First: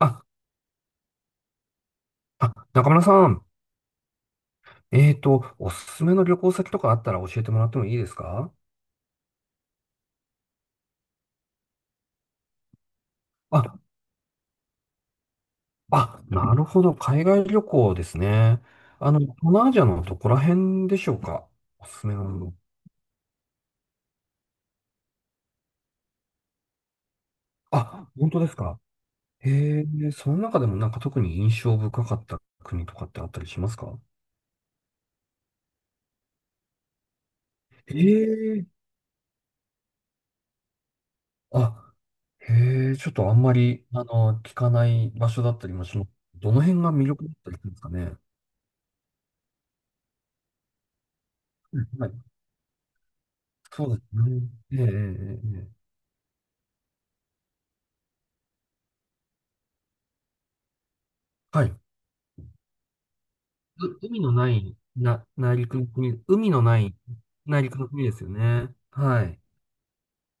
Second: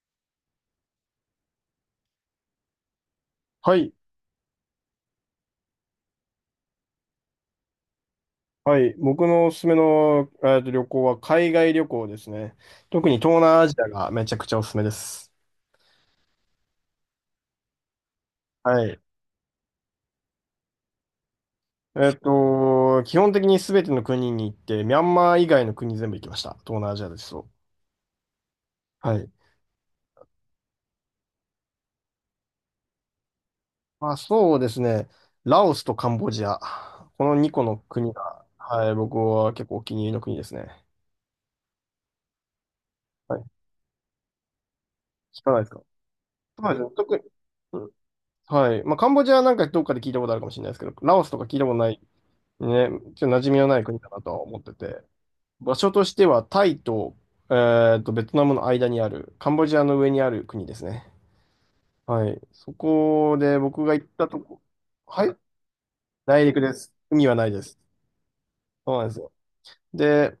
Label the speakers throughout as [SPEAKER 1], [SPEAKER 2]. [SPEAKER 1] あ、あ、中村さん、
[SPEAKER 2] はい。
[SPEAKER 1] おすすめの旅行先とかあったら教えてもらってもいいですか？
[SPEAKER 2] はい。僕のおすすめの、旅行は海外旅行ですね。特に東南アジ
[SPEAKER 1] あ、
[SPEAKER 2] アがめちゃくちゃおすすめです。
[SPEAKER 1] あ、なるほど、海外旅行ですね。
[SPEAKER 2] はい。
[SPEAKER 1] 東南アジアのどこら辺でしょうか？おすすめの。
[SPEAKER 2] 基本的に全ての国に行って、ミャンマー以外の国全部行きました。東南アジアですと。
[SPEAKER 1] あ、本当ですか？
[SPEAKER 2] はい。
[SPEAKER 1] へえ、その中でもなんか特に印象深かった国とかってあったりしますか？
[SPEAKER 2] まあ、そうですね。ラオスとカンボジア。この2個の
[SPEAKER 1] へ
[SPEAKER 2] 国が、
[SPEAKER 1] え、
[SPEAKER 2] はい、僕は結構お気に入りの国ですね。
[SPEAKER 1] あ、へえ、ちょっとあ
[SPEAKER 2] は
[SPEAKER 1] ん
[SPEAKER 2] い。
[SPEAKER 1] まり、聞かない場所
[SPEAKER 2] 聞
[SPEAKER 1] だ
[SPEAKER 2] か
[SPEAKER 1] っ
[SPEAKER 2] ないで
[SPEAKER 1] た
[SPEAKER 2] す
[SPEAKER 1] り
[SPEAKER 2] か？
[SPEAKER 1] もします。どの
[SPEAKER 2] そうで
[SPEAKER 1] 辺
[SPEAKER 2] すね。
[SPEAKER 1] が魅
[SPEAKER 2] 特に、
[SPEAKER 1] 力だったりするんで
[SPEAKER 2] う
[SPEAKER 1] すか
[SPEAKER 2] ん、
[SPEAKER 1] ね。
[SPEAKER 2] はい。まあ、カンボジアなんかどっかで聞いたことあるかもしれないですけど、ラオスとか聞いたこと
[SPEAKER 1] うん
[SPEAKER 2] ない
[SPEAKER 1] はい、
[SPEAKER 2] ね、ちょっと馴染みのない
[SPEAKER 1] そう
[SPEAKER 2] 国
[SPEAKER 1] で
[SPEAKER 2] だ
[SPEAKER 1] す
[SPEAKER 2] なとは
[SPEAKER 1] ね。
[SPEAKER 2] 思って
[SPEAKER 1] ええ、え
[SPEAKER 2] て、
[SPEAKER 1] え、え
[SPEAKER 2] 場
[SPEAKER 1] え
[SPEAKER 2] 所としてはタイと、えベトナムの間にある、カンボジアの上にある国ですね。
[SPEAKER 1] はい。
[SPEAKER 2] はい。そこで僕が行っ
[SPEAKER 1] 海
[SPEAKER 2] た
[SPEAKER 1] の
[SPEAKER 2] と
[SPEAKER 1] な
[SPEAKER 2] こ、
[SPEAKER 1] い、
[SPEAKER 2] はい。
[SPEAKER 1] 内陸の国、
[SPEAKER 2] 内
[SPEAKER 1] 海の
[SPEAKER 2] 陸で
[SPEAKER 1] な
[SPEAKER 2] す。
[SPEAKER 1] い、
[SPEAKER 2] 海はないで
[SPEAKER 1] 内陸
[SPEAKER 2] す。
[SPEAKER 1] の国ですよね。
[SPEAKER 2] そうなんです
[SPEAKER 1] は
[SPEAKER 2] よ。
[SPEAKER 1] い。
[SPEAKER 2] で、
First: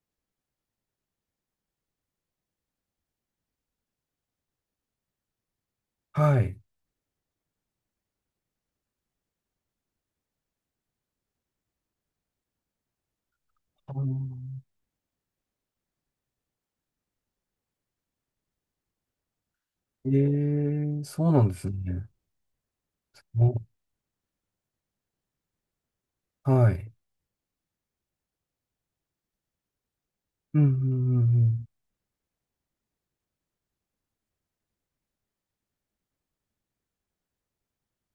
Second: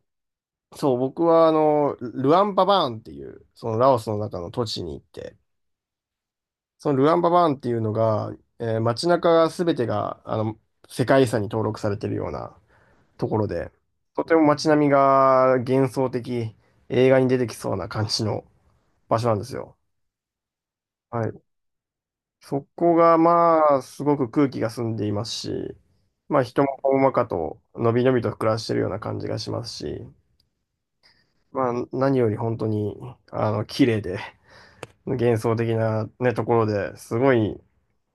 [SPEAKER 2] そう、僕はルアンババーンっていう、そのラオスの中の土地に行って、
[SPEAKER 1] はい。
[SPEAKER 2] そのルアンババーンっていうのが、街中が全てが、世界遺産に登録されてるような、ところで、
[SPEAKER 1] あー
[SPEAKER 2] とても街並みが幻想的、映画に出てきそうな感じの場所なんですよ。
[SPEAKER 1] ええ、
[SPEAKER 2] は
[SPEAKER 1] そ
[SPEAKER 2] い。
[SPEAKER 1] うなんですね。
[SPEAKER 2] そこが、
[SPEAKER 1] お、
[SPEAKER 2] まあ、すごく空気が澄んでいますし、まあ、人
[SPEAKER 1] は
[SPEAKER 2] も
[SPEAKER 1] い。
[SPEAKER 2] ほんわかと、のびのびと暮らしてるような感じがしますし、
[SPEAKER 1] うん、うん、うん。
[SPEAKER 2] まあ、何より本当に、綺麗で、幻想的なね、ところですごい、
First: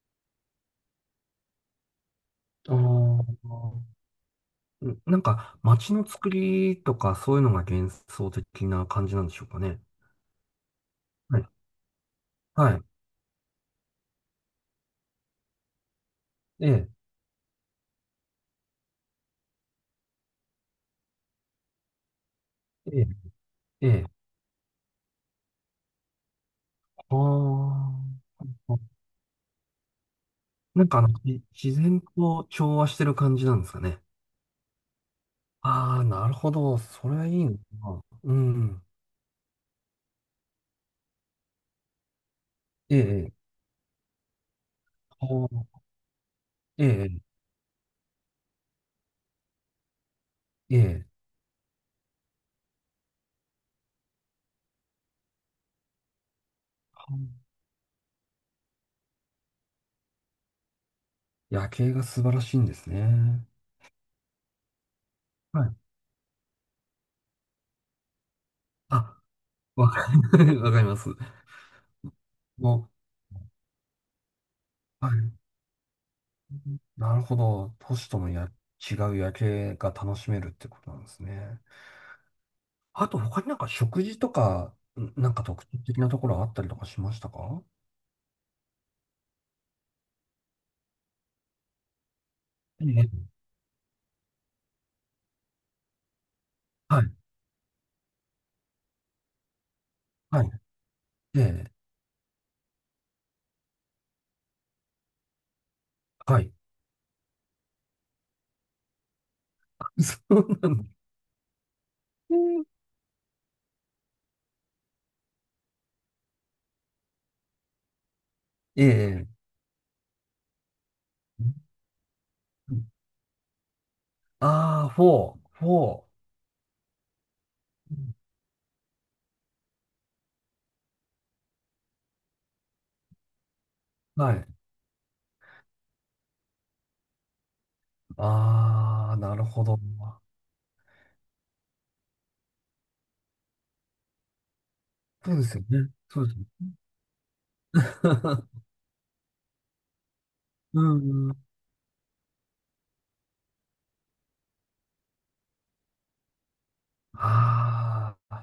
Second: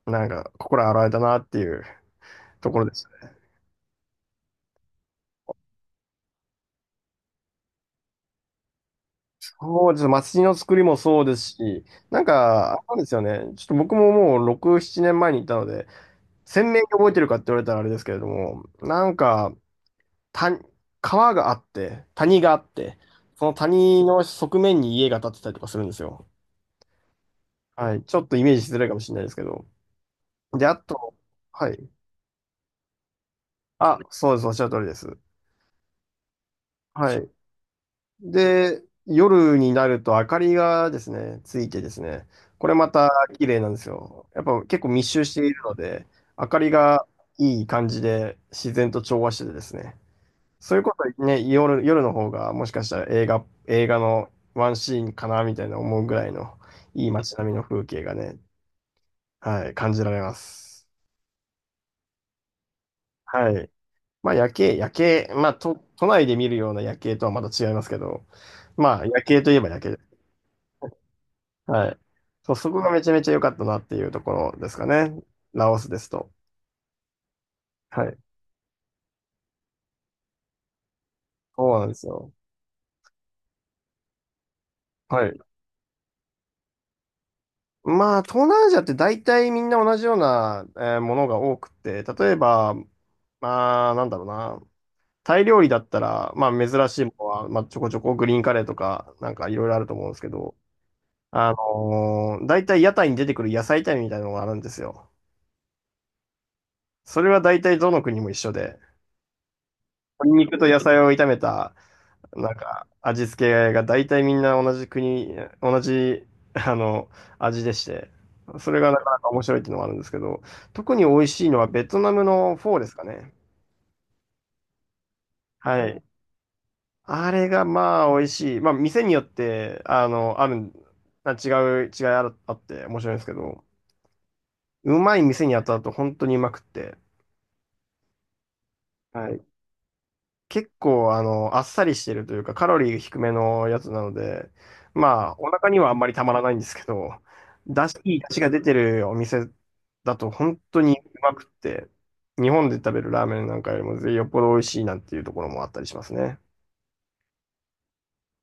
[SPEAKER 2] なんか、心洗われたなっていうところです。
[SPEAKER 1] うんああうん、なんか、街の作りとか、そういうのが幻想的な感じなんでしょうかね。
[SPEAKER 2] そうです。街の作りもそうで
[SPEAKER 1] はい。
[SPEAKER 2] すし、なん
[SPEAKER 1] は
[SPEAKER 2] か、あ
[SPEAKER 1] い。
[SPEAKER 2] れなんですよね。ちょっと僕ももう6、7年前に行ったので、鮮
[SPEAKER 1] え
[SPEAKER 2] 明に
[SPEAKER 1] え、
[SPEAKER 2] 覚えてるかって言われたらあれですけれども、なんか、た、川があって、谷があって、
[SPEAKER 1] ええ、
[SPEAKER 2] その
[SPEAKER 1] え
[SPEAKER 2] 谷
[SPEAKER 1] え。
[SPEAKER 2] の側面に家が建ってたりとかするんですよ。
[SPEAKER 1] あ
[SPEAKER 2] はい。ち
[SPEAKER 1] あ。
[SPEAKER 2] ょっとイメージしづらいかもしれないですけど。で、あ
[SPEAKER 1] なんか
[SPEAKER 2] と、
[SPEAKER 1] じ
[SPEAKER 2] は
[SPEAKER 1] 自
[SPEAKER 2] い。
[SPEAKER 1] 然と調和してる感じなんですか
[SPEAKER 2] あ、
[SPEAKER 1] ね。
[SPEAKER 2] そうです。おっしゃる通りです。
[SPEAKER 1] ああ、なるほど。そ
[SPEAKER 2] は
[SPEAKER 1] れは
[SPEAKER 2] い。
[SPEAKER 1] いいのかな。う
[SPEAKER 2] で、
[SPEAKER 1] ん。
[SPEAKER 2] 夜になると明かりがですね、ついてですね、これま
[SPEAKER 1] え
[SPEAKER 2] た
[SPEAKER 1] え、
[SPEAKER 2] 綺麗なんですよ。やっぱ結構密集して
[SPEAKER 1] ほ
[SPEAKER 2] いる
[SPEAKER 1] う
[SPEAKER 2] ので、明かりが
[SPEAKER 1] え
[SPEAKER 2] いい感じで自然と調和しててですね、そ
[SPEAKER 1] え、
[SPEAKER 2] う
[SPEAKER 1] え
[SPEAKER 2] いうこ
[SPEAKER 1] え。
[SPEAKER 2] とね、夜の方がもしかしたら映画のワンシーンかなみたいな思うぐらいのいい
[SPEAKER 1] ほう
[SPEAKER 2] 街並みの風景がね、はい、感じられます。
[SPEAKER 1] 夜景が素晴らしいんですね。
[SPEAKER 2] はい。まあ夜景、まあ
[SPEAKER 1] はい。
[SPEAKER 2] 都内で見るような夜景とはまた違いますけど、まあ
[SPEAKER 1] あ、
[SPEAKER 2] 夜景といえば夜
[SPEAKER 1] わ
[SPEAKER 2] 景。
[SPEAKER 1] かり、わかります。
[SPEAKER 2] はい。そう、そこ
[SPEAKER 1] も
[SPEAKER 2] がめちゃめちゃ良かったなっていうところですか
[SPEAKER 1] う、は
[SPEAKER 2] ね。
[SPEAKER 1] い。
[SPEAKER 2] ラオスですと。
[SPEAKER 1] なるほど。都
[SPEAKER 2] は
[SPEAKER 1] 市
[SPEAKER 2] い。
[SPEAKER 1] との違う夜景が楽しめるってことなんですね。
[SPEAKER 2] そうなんですよ。
[SPEAKER 1] あと、他になんか食事とか、
[SPEAKER 2] は
[SPEAKER 1] なん
[SPEAKER 2] い。
[SPEAKER 1] か特徴的なところあったりとかしましたか？
[SPEAKER 2] まあ、東南アジアって大体みんな同じような、ものが多くて、例えば、
[SPEAKER 1] ええ。
[SPEAKER 2] まあ、なんだろうな。タイ料理だったら、まあ、珍
[SPEAKER 1] は
[SPEAKER 2] しい
[SPEAKER 1] い。
[SPEAKER 2] ものは、まあ、ちょこちょこグリーンカレーとか、なんかいろいろあると思うんですけ
[SPEAKER 1] はい。
[SPEAKER 2] ど、
[SPEAKER 1] ええ。
[SPEAKER 2] 大体屋台に出てくる野菜炒めみたいなのがあるんですよ。
[SPEAKER 1] はい。
[SPEAKER 2] それは大体どの国も一緒で、
[SPEAKER 1] そ
[SPEAKER 2] 鶏
[SPEAKER 1] う
[SPEAKER 2] 肉と
[SPEAKER 1] なん
[SPEAKER 2] 野
[SPEAKER 1] だ。
[SPEAKER 2] 菜を炒めた、なんか、味付けが大体みんな同じ、あの、味でして、それがなかな
[SPEAKER 1] え
[SPEAKER 2] か面白いっていうのもあるんですけど、特に美味しいのはベトナムのフ
[SPEAKER 1] え。
[SPEAKER 2] ォーですかね。
[SPEAKER 1] ああ、フォー、フ
[SPEAKER 2] はい。
[SPEAKER 1] ォ
[SPEAKER 2] あれがまあ美味しい。まあ店によって、あるん、あ違う、違いあるあって面白いんですけど、
[SPEAKER 1] ーはい。
[SPEAKER 2] うまい店に当たると本当にうまくって。
[SPEAKER 1] ああ、
[SPEAKER 2] は
[SPEAKER 1] な
[SPEAKER 2] い、
[SPEAKER 1] るほど。
[SPEAKER 2] 結構、あっさりしてるというか、カロリー低めのやつなので、ま
[SPEAKER 1] そ
[SPEAKER 2] あ、
[SPEAKER 1] うで
[SPEAKER 2] お
[SPEAKER 1] すよ
[SPEAKER 2] 腹には
[SPEAKER 1] ね。
[SPEAKER 2] あんまり
[SPEAKER 1] そ
[SPEAKER 2] た
[SPEAKER 1] う
[SPEAKER 2] ま
[SPEAKER 1] です
[SPEAKER 2] ら
[SPEAKER 1] ね。
[SPEAKER 2] ないんですけど、だし、いい出汁が出 てるお店だと本当
[SPEAKER 1] う
[SPEAKER 2] にう
[SPEAKER 1] ん
[SPEAKER 2] ま
[SPEAKER 1] うん。
[SPEAKER 2] くって、日本で食べるラーメンなんかよりもよっぽど美味しいなんていうところもあったりしますね。
[SPEAKER 1] ああ、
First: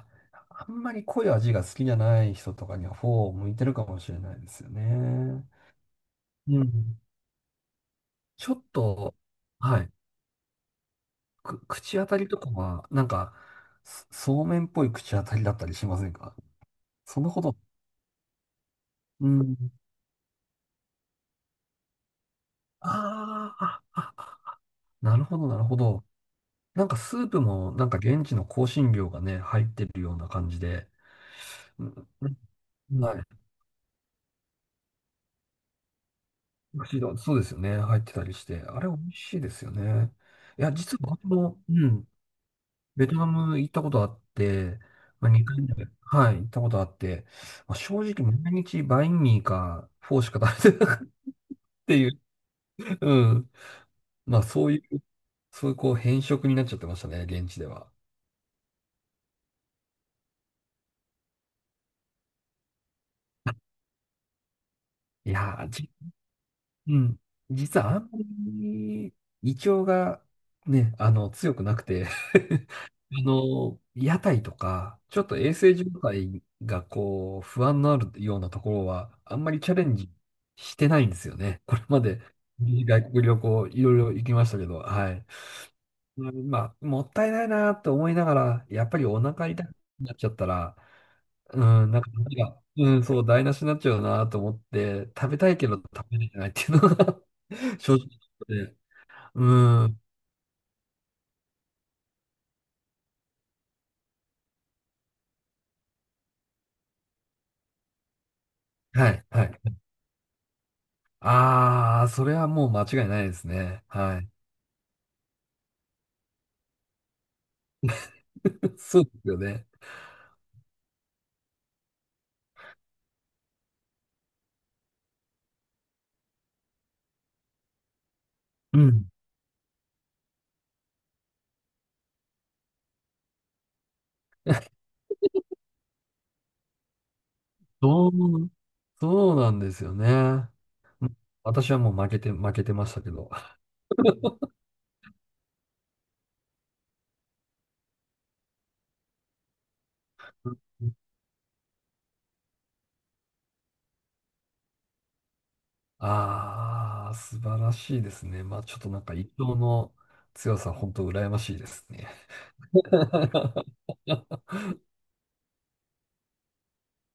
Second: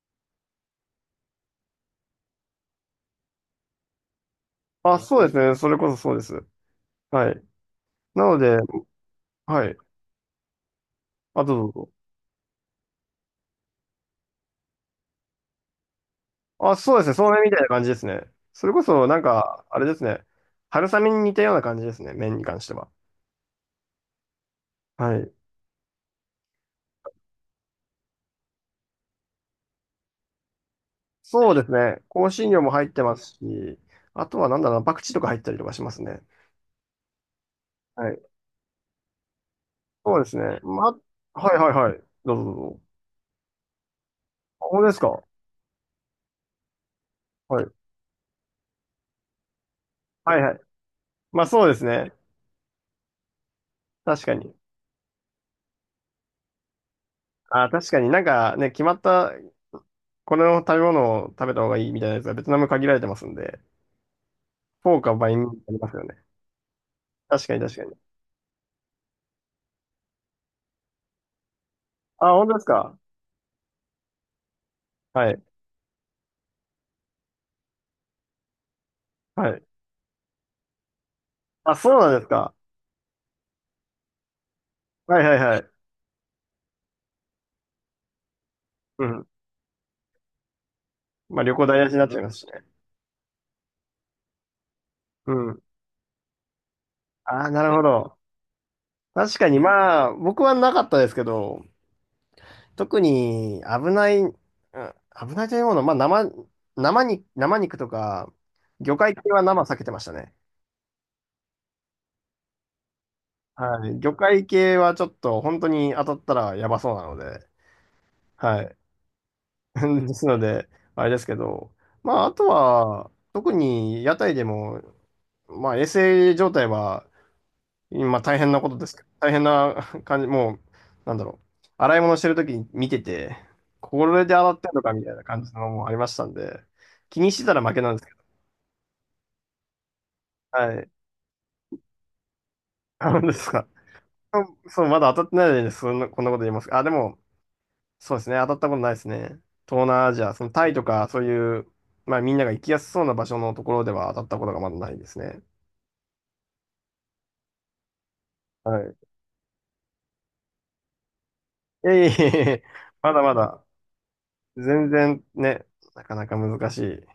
[SPEAKER 1] あんまり濃い味が好きじゃない人とかにはフォーを向いてるかもしれないですよ
[SPEAKER 2] あ、そうです
[SPEAKER 1] ね。
[SPEAKER 2] ね。それこそそうです。
[SPEAKER 1] うん。
[SPEAKER 2] はい。なの
[SPEAKER 1] ちょ
[SPEAKER 2] で、
[SPEAKER 1] っと、
[SPEAKER 2] はい。
[SPEAKER 1] はい。
[SPEAKER 2] あ、どうぞどうぞ。
[SPEAKER 1] 口当たりとかは、なんか、そうめんっぽい口当たりだったりしませんか？
[SPEAKER 2] あ、そうですね。
[SPEAKER 1] そ
[SPEAKER 2] そ
[SPEAKER 1] の
[SPEAKER 2] うめ
[SPEAKER 1] こ
[SPEAKER 2] んみ
[SPEAKER 1] と。
[SPEAKER 2] たいな感じですね。それこそ、なん
[SPEAKER 1] うん。
[SPEAKER 2] か、あれですね。春雨に似たような感じですね。麺に関しては。
[SPEAKER 1] あーあ、あ、あな
[SPEAKER 2] は
[SPEAKER 1] る
[SPEAKER 2] い。
[SPEAKER 1] ほど、なるほど。なんかスープもなんか現地の香辛料がね、入ってるような感じで、
[SPEAKER 2] そうです
[SPEAKER 1] う
[SPEAKER 2] ね。
[SPEAKER 1] ん、
[SPEAKER 2] 香辛料も入っ
[SPEAKER 1] うん
[SPEAKER 2] てま
[SPEAKER 1] は
[SPEAKER 2] す
[SPEAKER 1] い。
[SPEAKER 2] し、あとはなんだろうな、パクチーとか入ったりとかしますね。
[SPEAKER 1] 美味しいのそうですよね。入っ
[SPEAKER 2] は
[SPEAKER 1] て
[SPEAKER 2] い。
[SPEAKER 1] たりして。あれ美味しいですよね。
[SPEAKER 2] そうですね。
[SPEAKER 1] いや、
[SPEAKER 2] ま、
[SPEAKER 1] 実は僕
[SPEAKER 2] はい
[SPEAKER 1] も、
[SPEAKER 2] はい
[SPEAKER 1] う
[SPEAKER 2] はい。
[SPEAKER 1] ん、
[SPEAKER 2] どうぞどうぞ。
[SPEAKER 1] ベトナム行ったことあっ
[SPEAKER 2] あ、
[SPEAKER 1] て、
[SPEAKER 2] 本当ですか？
[SPEAKER 1] まあ、2回はい、行ったことあって、
[SPEAKER 2] はい。
[SPEAKER 1] まあ、正直毎日バインミーかフォーし
[SPEAKER 2] はいは
[SPEAKER 1] か
[SPEAKER 2] い。
[SPEAKER 1] 食べてなかったっ
[SPEAKER 2] まあそうです
[SPEAKER 1] てい
[SPEAKER 2] ね。
[SPEAKER 1] う、うん。
[SPEAKER 2] 確か
[SPEAKER 1] まあ
[SPEAKER 2] に。
[SPEAKER 1] そういうこう変色になっちゃってましたね、現地で
[SPEAKER 2] あ、確
[SPEAKER 1] は。
[SPEAKER 2] かになんかね、決まった、この食べ物を食べた方がいいみたいなやつがベトナム限られてますんで、フォーかバ
[SPEAKER 1] い
[SPEAKER 2] インミー
[SPEAKER 1] や
[SPEAKER 2] ありま
[SPEAKER 1] ー、
[SPEAKER 2] すよね。
[SPEAKER 1] うん。
[SPEAKER 2] 確かに確
[SPEAKER 1] 実
[SPEAKER 2] か
[SPEAKER 1] はあ
[SPEAKER 2] に。
[SPEAKER 1] んまり胃腸がね、強くなくて
[SPEAKER 2] あ、本当です か？
[SPEAKER 1] 屋台とか、ちょっ
[SPEAKER 2] は
[SPEAKER 1] と
[SPEAKER 2] い。
[SPEAKER 1] 衛生状態がこう、不安のあるようなところは、あん
[SPEAKER 2] は
[SPEAKER 1] まり
[SPEAKER 2] い。
[SPEAKER 1] チャレンジしてないんですよね。
[SPEAKER 2] あ、
[SPEAKER 1] これ
[SPEAKER 2] そう
[SPEAKER 1] ま
[SPEAKER 2] なんで
[SPEAKER 1] で
[SPEAKER 2] すか？
[SPEAKER 1] 外国旅行いろいろ行きましたけど、は
[SPEAKER 2] はい
[SPEAKER 1] い。
[SPEAKER 2] はいはい。
[SPEAKER 1] うんまあ、もったいないなと思いながら、やっぱ
[SPEAKER 2] う
[SPEAKER 1] りお
[SPEAKER 2] ん。
[SPEAKER 1] 腹痛くなっちゃったら、
[SPEAKER 2] まあ旅
[SPEAKER 1] う
[SPEAKER 2] 行台無
[SPEAKER 1] ん、
[SPEAKER 2] しに
[SPEAKER 1] なん
[SPEAKER 2] なっ
[SPEAKER 1] か、
[SPEAKER 2] ちゃ
[SPEAKER 1] な
[SPEAKER 2] い
[SPEAKER 1] ん
[SPEAKER 2] ますし
[SPEAKER 1] か
[SPEAKER 2] ね。
[SPEAKER 1] うん、そう、台無しになっちゃうなと思って、食
[SPEAKER 2] う
[SPEAKER 1] べたい
[SPEAKER 2] ん。
[SPEAKER 1] けど食べれてないっていうのが
[SPEAKER 2] ああ、なる ほ
[SPEAKER 1] 正直
[SPEAKER 2] ど。
[SPEAKER 1] で、
[SPEAKER 2] 確
[SPEAKER 1] う
[SPEAKER 2] かに
[SPEAKER 1] ん、は
[SPEAKER 2] まあ、僕はなかったですけど、特に危ない、危ないというものは、まあ生、生に、生肉とか、魚
[SPEAKER 1] い、
[SPEAKER 2] 介系は
[SPEAKER 1] は
[SPEAKER 2] 生避
[SPEAKER 1] い。
[SPEAKER 2] けてましたね。
[SPEAKER 1] ああ、それはもう間違いないですね。
[SPEAKER 2] はい。魚
[SPEAKER 1] はい。
[SPEAKER 2] 介系はちょっと本当に当たったらやばそうなので、はい。
[SPEAKER 1] そうですよね。
[SPEAKER 2] ですので、あれですけど、まあ、あとは、特に屋台でも、まあ、衛生状態は今大変なこと
[SPEAKER 1] う
[SPEAKER 2] ですけど、
[SPEAKER 1] ん。
[SPEAKER 2] 大変な 感じ、もう、なんだろう。洗い物してるときに見てて、これで洗ってんのかみたいな感じのもありましたんで、気にしてたら負けなんです
[SPEAKER 1] そう、
[SPEAKER 2] けど。
[SPEAKER 1] そうなんですよね。
[SPEAKER 2] はい。
[SPEAKER 1] うん私はもう負けてましたけ
[SPEAKER 2] あの
[SPEAKER 1] ど。
[SPEAKER 2] ですか。そう、そうまだ当たってないのにね、そんな、こんなこと言いますか。あ、でも、そうですね。当たったことないですね。東南アジア、そのタイとか、そういう、まあみんなが行きやすそうな場所のところでは当たったことがまだないですね。
[SPEAKER 1] ああー、素晴らしいですね。まあちょ
[SPEAKER 2] は
[SPEAKER 1] っと
[SPEAKER 2] い。
[SPEAKER 1] なんか一生の強さ、本当羨ましいです
[SPEAKER 2] いえ
[SPEAKER 1] ね。
[SPEAKER 2] いえいえ、まだまだ、全然ね、なかなか難しい。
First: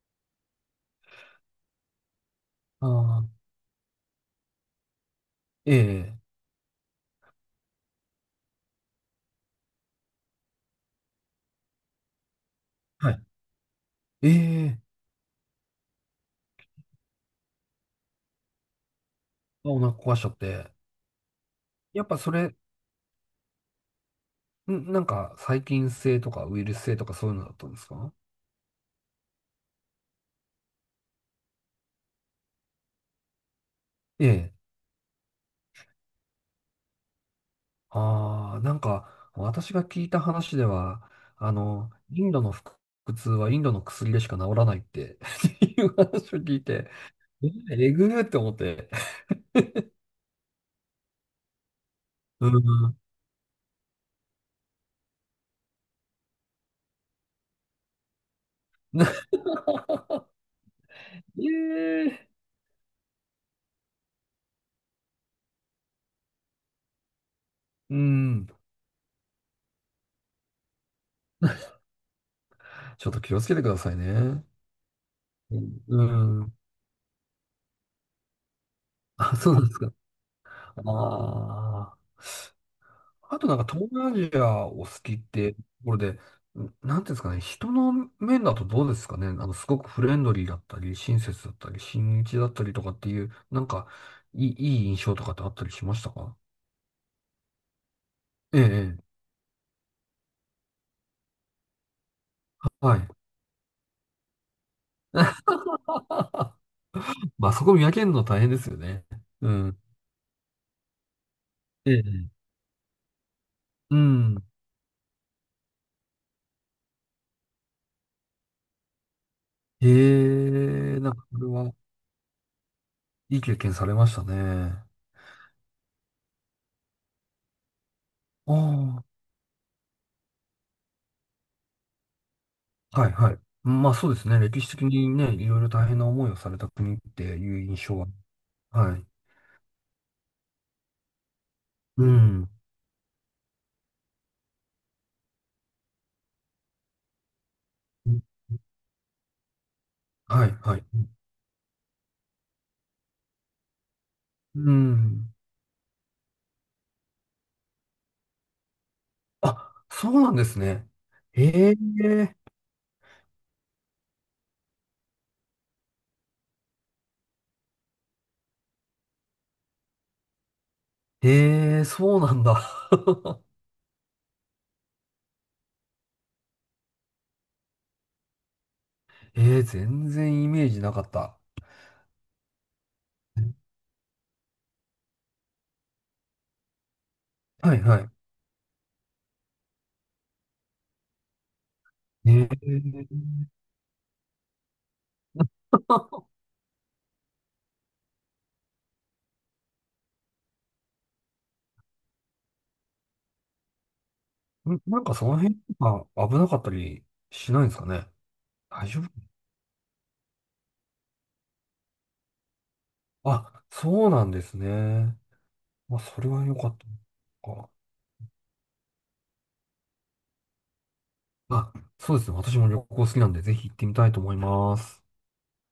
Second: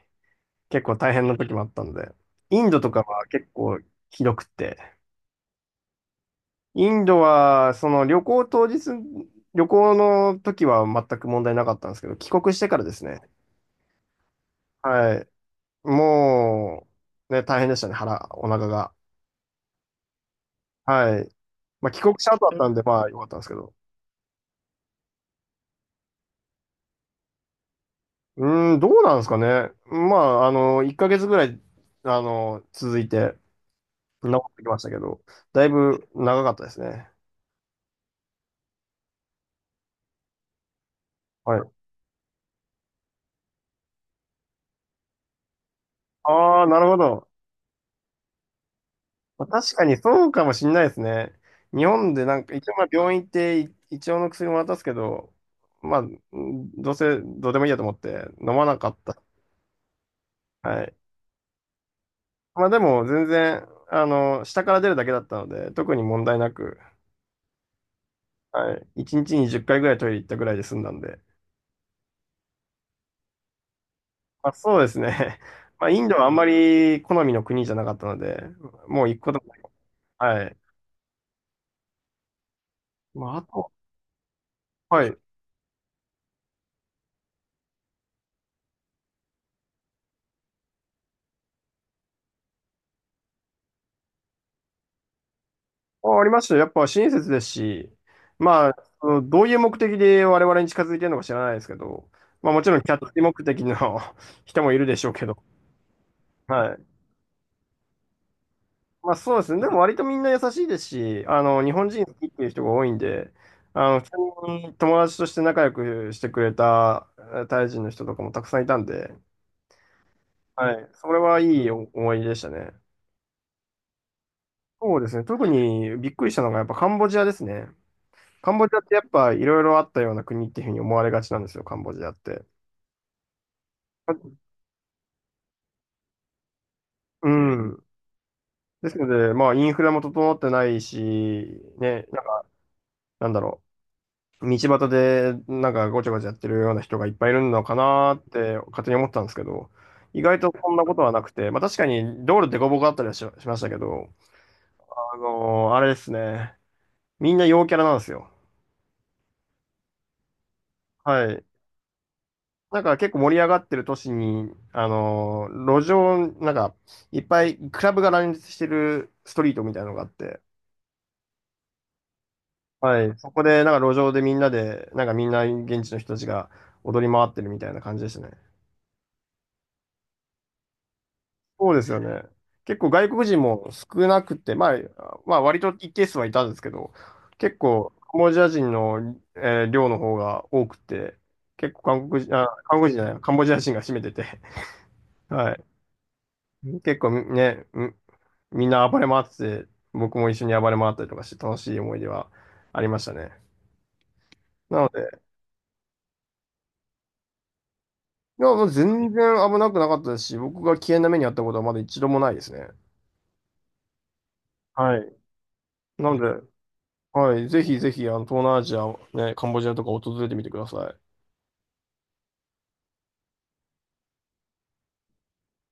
[SPEAKER 2] 結構大変な時もあったんで、インド
[SPEAKER 1] あ
[SPEAKER 2] とかは
[SPEAKER 1] ー
[SPEAKER 2] 結構ひどくて、
[SPEAKER 1] ええ、
[SPEAKER 2] インドはその旅行当日、旅行の時は全く問題なかったんですけど、帰国してからです
[SPEAKER 1] は
[SPEAKER 2] ね、
[SPEAKER 1] い。ええ、
[SPEAKER 2] はい、もう、ね、大変でしたね、お腹が。
[SPEAKER 1] あお腹壊しちゃって。
[SPEAKER 2] はい。まあ、帰
[SPEAKER 1] やっ
[SPEAKER 2] 国
[SPEAKER 1] ぱ
[SPEAKER 2] し
[SPEAKER 1] そ
[SPEAKER 2] た後
[SPEAKER 1] れ、
[SPEAKER 2] だったんで、まあ、良かったんですけど。
[SPEAKER 1] なんか細菌性とかウイルス性とかそういうのだったんですか？
[SPEAKER 2] うーん、どうなんですかね。まあ、1ヶ月ぐらい、続いて、
[SPEAKER 1] え
[SPEAKER 2] 治っ
[SPEAKER 1] え。
[SPEAKER 2] てきましたけど、だいぶ長かったですね。
[SPEAKER 1] ああ、なんか私が聞いた話では、
[SPEAKER 2] はい。
[SPEAKER 1] インドの腹痛はインドの薬でしか治らないって っていう話を聞
[SPEAKER 2] あ
[SPEAKER 1] い
[SPEAKER 2] あ、なる
[SPEAKER 1] て、
[SPEAKER 2] ほど。
[SPEAKER 1] えええぐーって思って。
[SPEAKER 2] まあ確かにそうかもしんないですね。日本でなん
[SPEAKER 1] う
[SPEAKER 2] か、一応まあ
[SPEAKER 1] ん。
[SPEAKER 2] 病院行ってい一応の薬も渡すけど、まあ、どうせどうでもいいやと思って飲まなかった。はい。
[SPEAKER 1] ええ、
[SPEAKER 2] まあでも全然、下から出るだけだったので、特に問題なく、
[SPEAKER 1] うん。
[SPEAKER 2] はい。1日に10回ぐらいトイレ行ったぐらいで済んだんで。
[SPEAKER 1] ちょっと気をつけてくださいね。
[SPEAKER 2] まあそうですね。
[SPEAKER 1] う ん。
[SPEAKER 2] まあインドはあん
[SPEAKER 1] う
[SPEAKER 2] ま
[SPEAKER 1] ん
[SPEAKER 2] り好みの国じゃなかったので、もう行くこ
[SPEAKER 1] あ、
[SPEAKER 2] とも
[SPEAKER 1] そう
[SPEAKER 2] な
[SPEAKER 1] な
[SPEAKER 2] い。
[SPEAKER 1] んですか。
[SPEAKER 2] はい。
[SPEAKER 1] ああ。
[SPEAKER 2] まあ
[SPEAKER 1] あ
[SPEAKER 2] あ
[SPEAKER 1] となんか
[SPEAKER 2] と、
[SPEAKER 1] 東南アジアお好
[SPEAKER 2] は
[SPEAKER 1] き
[SPEAKER 2] い。
[SPEAKER 1] ってところで、なんていうんですかね、人の面だとどうですかね、すごくフレンドリーだったり、親切だったり、親日だったりとかっていう、なんか、いい、いい印象とかってあったりしました
[SPEAKER 2] あ、あり
[SPEAKER 1] か？
[SPEAKER 2] ますよ。やっぱ親切ですし、
[SPEAKER 1] ええ、え
[SPEAKER 2] まあ、
[SPEAKER 1] え、
[SPEAKER 2] そのどういう目的で我々に近づいてるのか知らないですけど、まあもちろんキ
[SPEAKER 1] は
[SPEAKER 2] ャ
[SPEAKER 1] い。
[SPEAKER 2] ッチ目的の 人もいるでしょうけど、はい。
[SPEAKER 1] まあそこ見分けるの大変ですよね。
[SPEAKER 2] まあそうで
[SPEAKER 1] う
[SPEAKER 2] すね。で
[SPEAKER 1] ん。
[SPEAKER 2] も割とみんな優しいですし、日本
[SPEAKER 1] え
[SPEAKER 2] 人好き
[SPEAKER 1] え、
[SPEAKER 2] っていう人が多いんで、
[SPEAKER 1] う
[SPEAKER 2] 普通
[SPEAKER 1] ん。
[SPEAKER 2] に友達として仲良くしてくれたタイ人の人とかもたくさんいたんで、
[SPEAKER 1] え
[SPEAKER 2] はい。
[SPEAKER 1] え、
[SPEAKER 2] そ
[SPEAKER 1] なん
[SPEAKER 2] れ
[SPEAKER 1] かこ
[SPEAKER 2] はい
[SPEAKER 1] れ
[SPEAKER 2] い
[SPEAKER 1] は
[SPEAKER 2] 思い出でしたね。
[SPEAKER 1] いい経験されましたね。
[SPEAKER 2] そうですね。特にびっくりしたのがやっぱカンボジアですね。カ
[SPEAKER 1] あ
[SPEAKER 2] ンボジアってやっ
[SPEAKER 1] あ。
[SPEAKER 2] ぱいろいろあったような国っていうふうに思われがちなんですよ、カンボジアって。
[SPEAKER 1] はいはい。まあそうですね。歴史的にね、いろいろ大変な思いをされた国って
[SPEAKER 2] う
[SPEAKER 1] いう
[SPEAKER 2] ん。
[SPEAKER 1] 印象は。
[SPEAKER 2] です
[SPEAKER 1] はい。
[SPEAKER 2] ので、まあ、インフラも整ってないし、
[SPEAKER 1] う
[SPEAKER 2] ね、なんか、
[SPEAKER 1] ん。
[SPEAKER 2] なんだろう、道端でなんかごちゃごちゃやってるような人がいっぱいいるのかなーって勝手に思ってたんですけど、意外
[SPEAKER 1] はい
[SPEAKER 2] とそん
[SPEAKER 1] は
[SPEAKER 2] な
[SPEAKER 1] い。
[SPEAKER 2] ことはなくて、まあ確かに道路でこぼこあったりはしましたけど、
[SPEAKER 1] うん。
[SPEAKER 2] あれですね、みんな陽キャラなんですよ。
[SPEAKER 1] あ、そうなんですね。
[SPEAKER 2] はい。
[SPEAKER 1] ええ
[SPEAKER 2] なんか結構盛り上がってる都市に、路上、なんか、いっぱいクラブが乱立してるストリートみたいなのがあって、
[SPEAKER 1] ええそうなんだ。
[SPEAKER 2] はい、そこ でなんか路上でみんなで、なんかみんな現地の人たちが踊り回ってるみたいな感じでしたね。
[SPEAKER 1] ええ全然イメージなかった。
[SPEAKER 2] そうですよね。結構外国人も少なくて、まあ、まあ割と一定数はいたんですけど、結
[SPEAKER 1] はい
[SPEAKER 2] 構
[SPEAKER 1] は
[SPEAKER 2] カンボジア人の、量の方が多くて、結構韓国
[SPEAKER 1] い。
[SPEAKER 2] 人、あ、
[SPEAKER 1] ええ
[SPEAKER 2] 韓国人じゃない、カンボジア人が占めてて、はい。結構ね、みんな暴れ回ってて、僕も一緒に暴れ回ったりとかして楽しい思い出はありましたね。なの
[SPEAKER 1] なん
[SPEAKER 2] で、
[SPEAKER 1] かその辺とか危なかったりしないんですかね？
[SPEAKER 2] いや、もう
[SPEAKER 1] 大丈
[SPEAKER 2] 全
[SPEAKER 1] 夫
[SPEAKER 2] 然危なくなかったですし、僕が危険な目に遭ったことはまだ一度もないですね。
[SPEAKER 1] あ、そうなんです
[SPEAKER 2] はい。
[SPEAKER 1] ね。まあ、
[SPEAKER 2] なの
[SPEAKER 1] それは
[SPEAKER 2] で、
[SPEAKER 1] 良かった。
[SPEAKER 2] はい、ぜひぜひ、東南アジア、ね、カンボジアとか訪れてみてください。
[SPEAKER 1] あ、そうですね。私も旅行好きなんで、ぜひ行ってみたいと思います。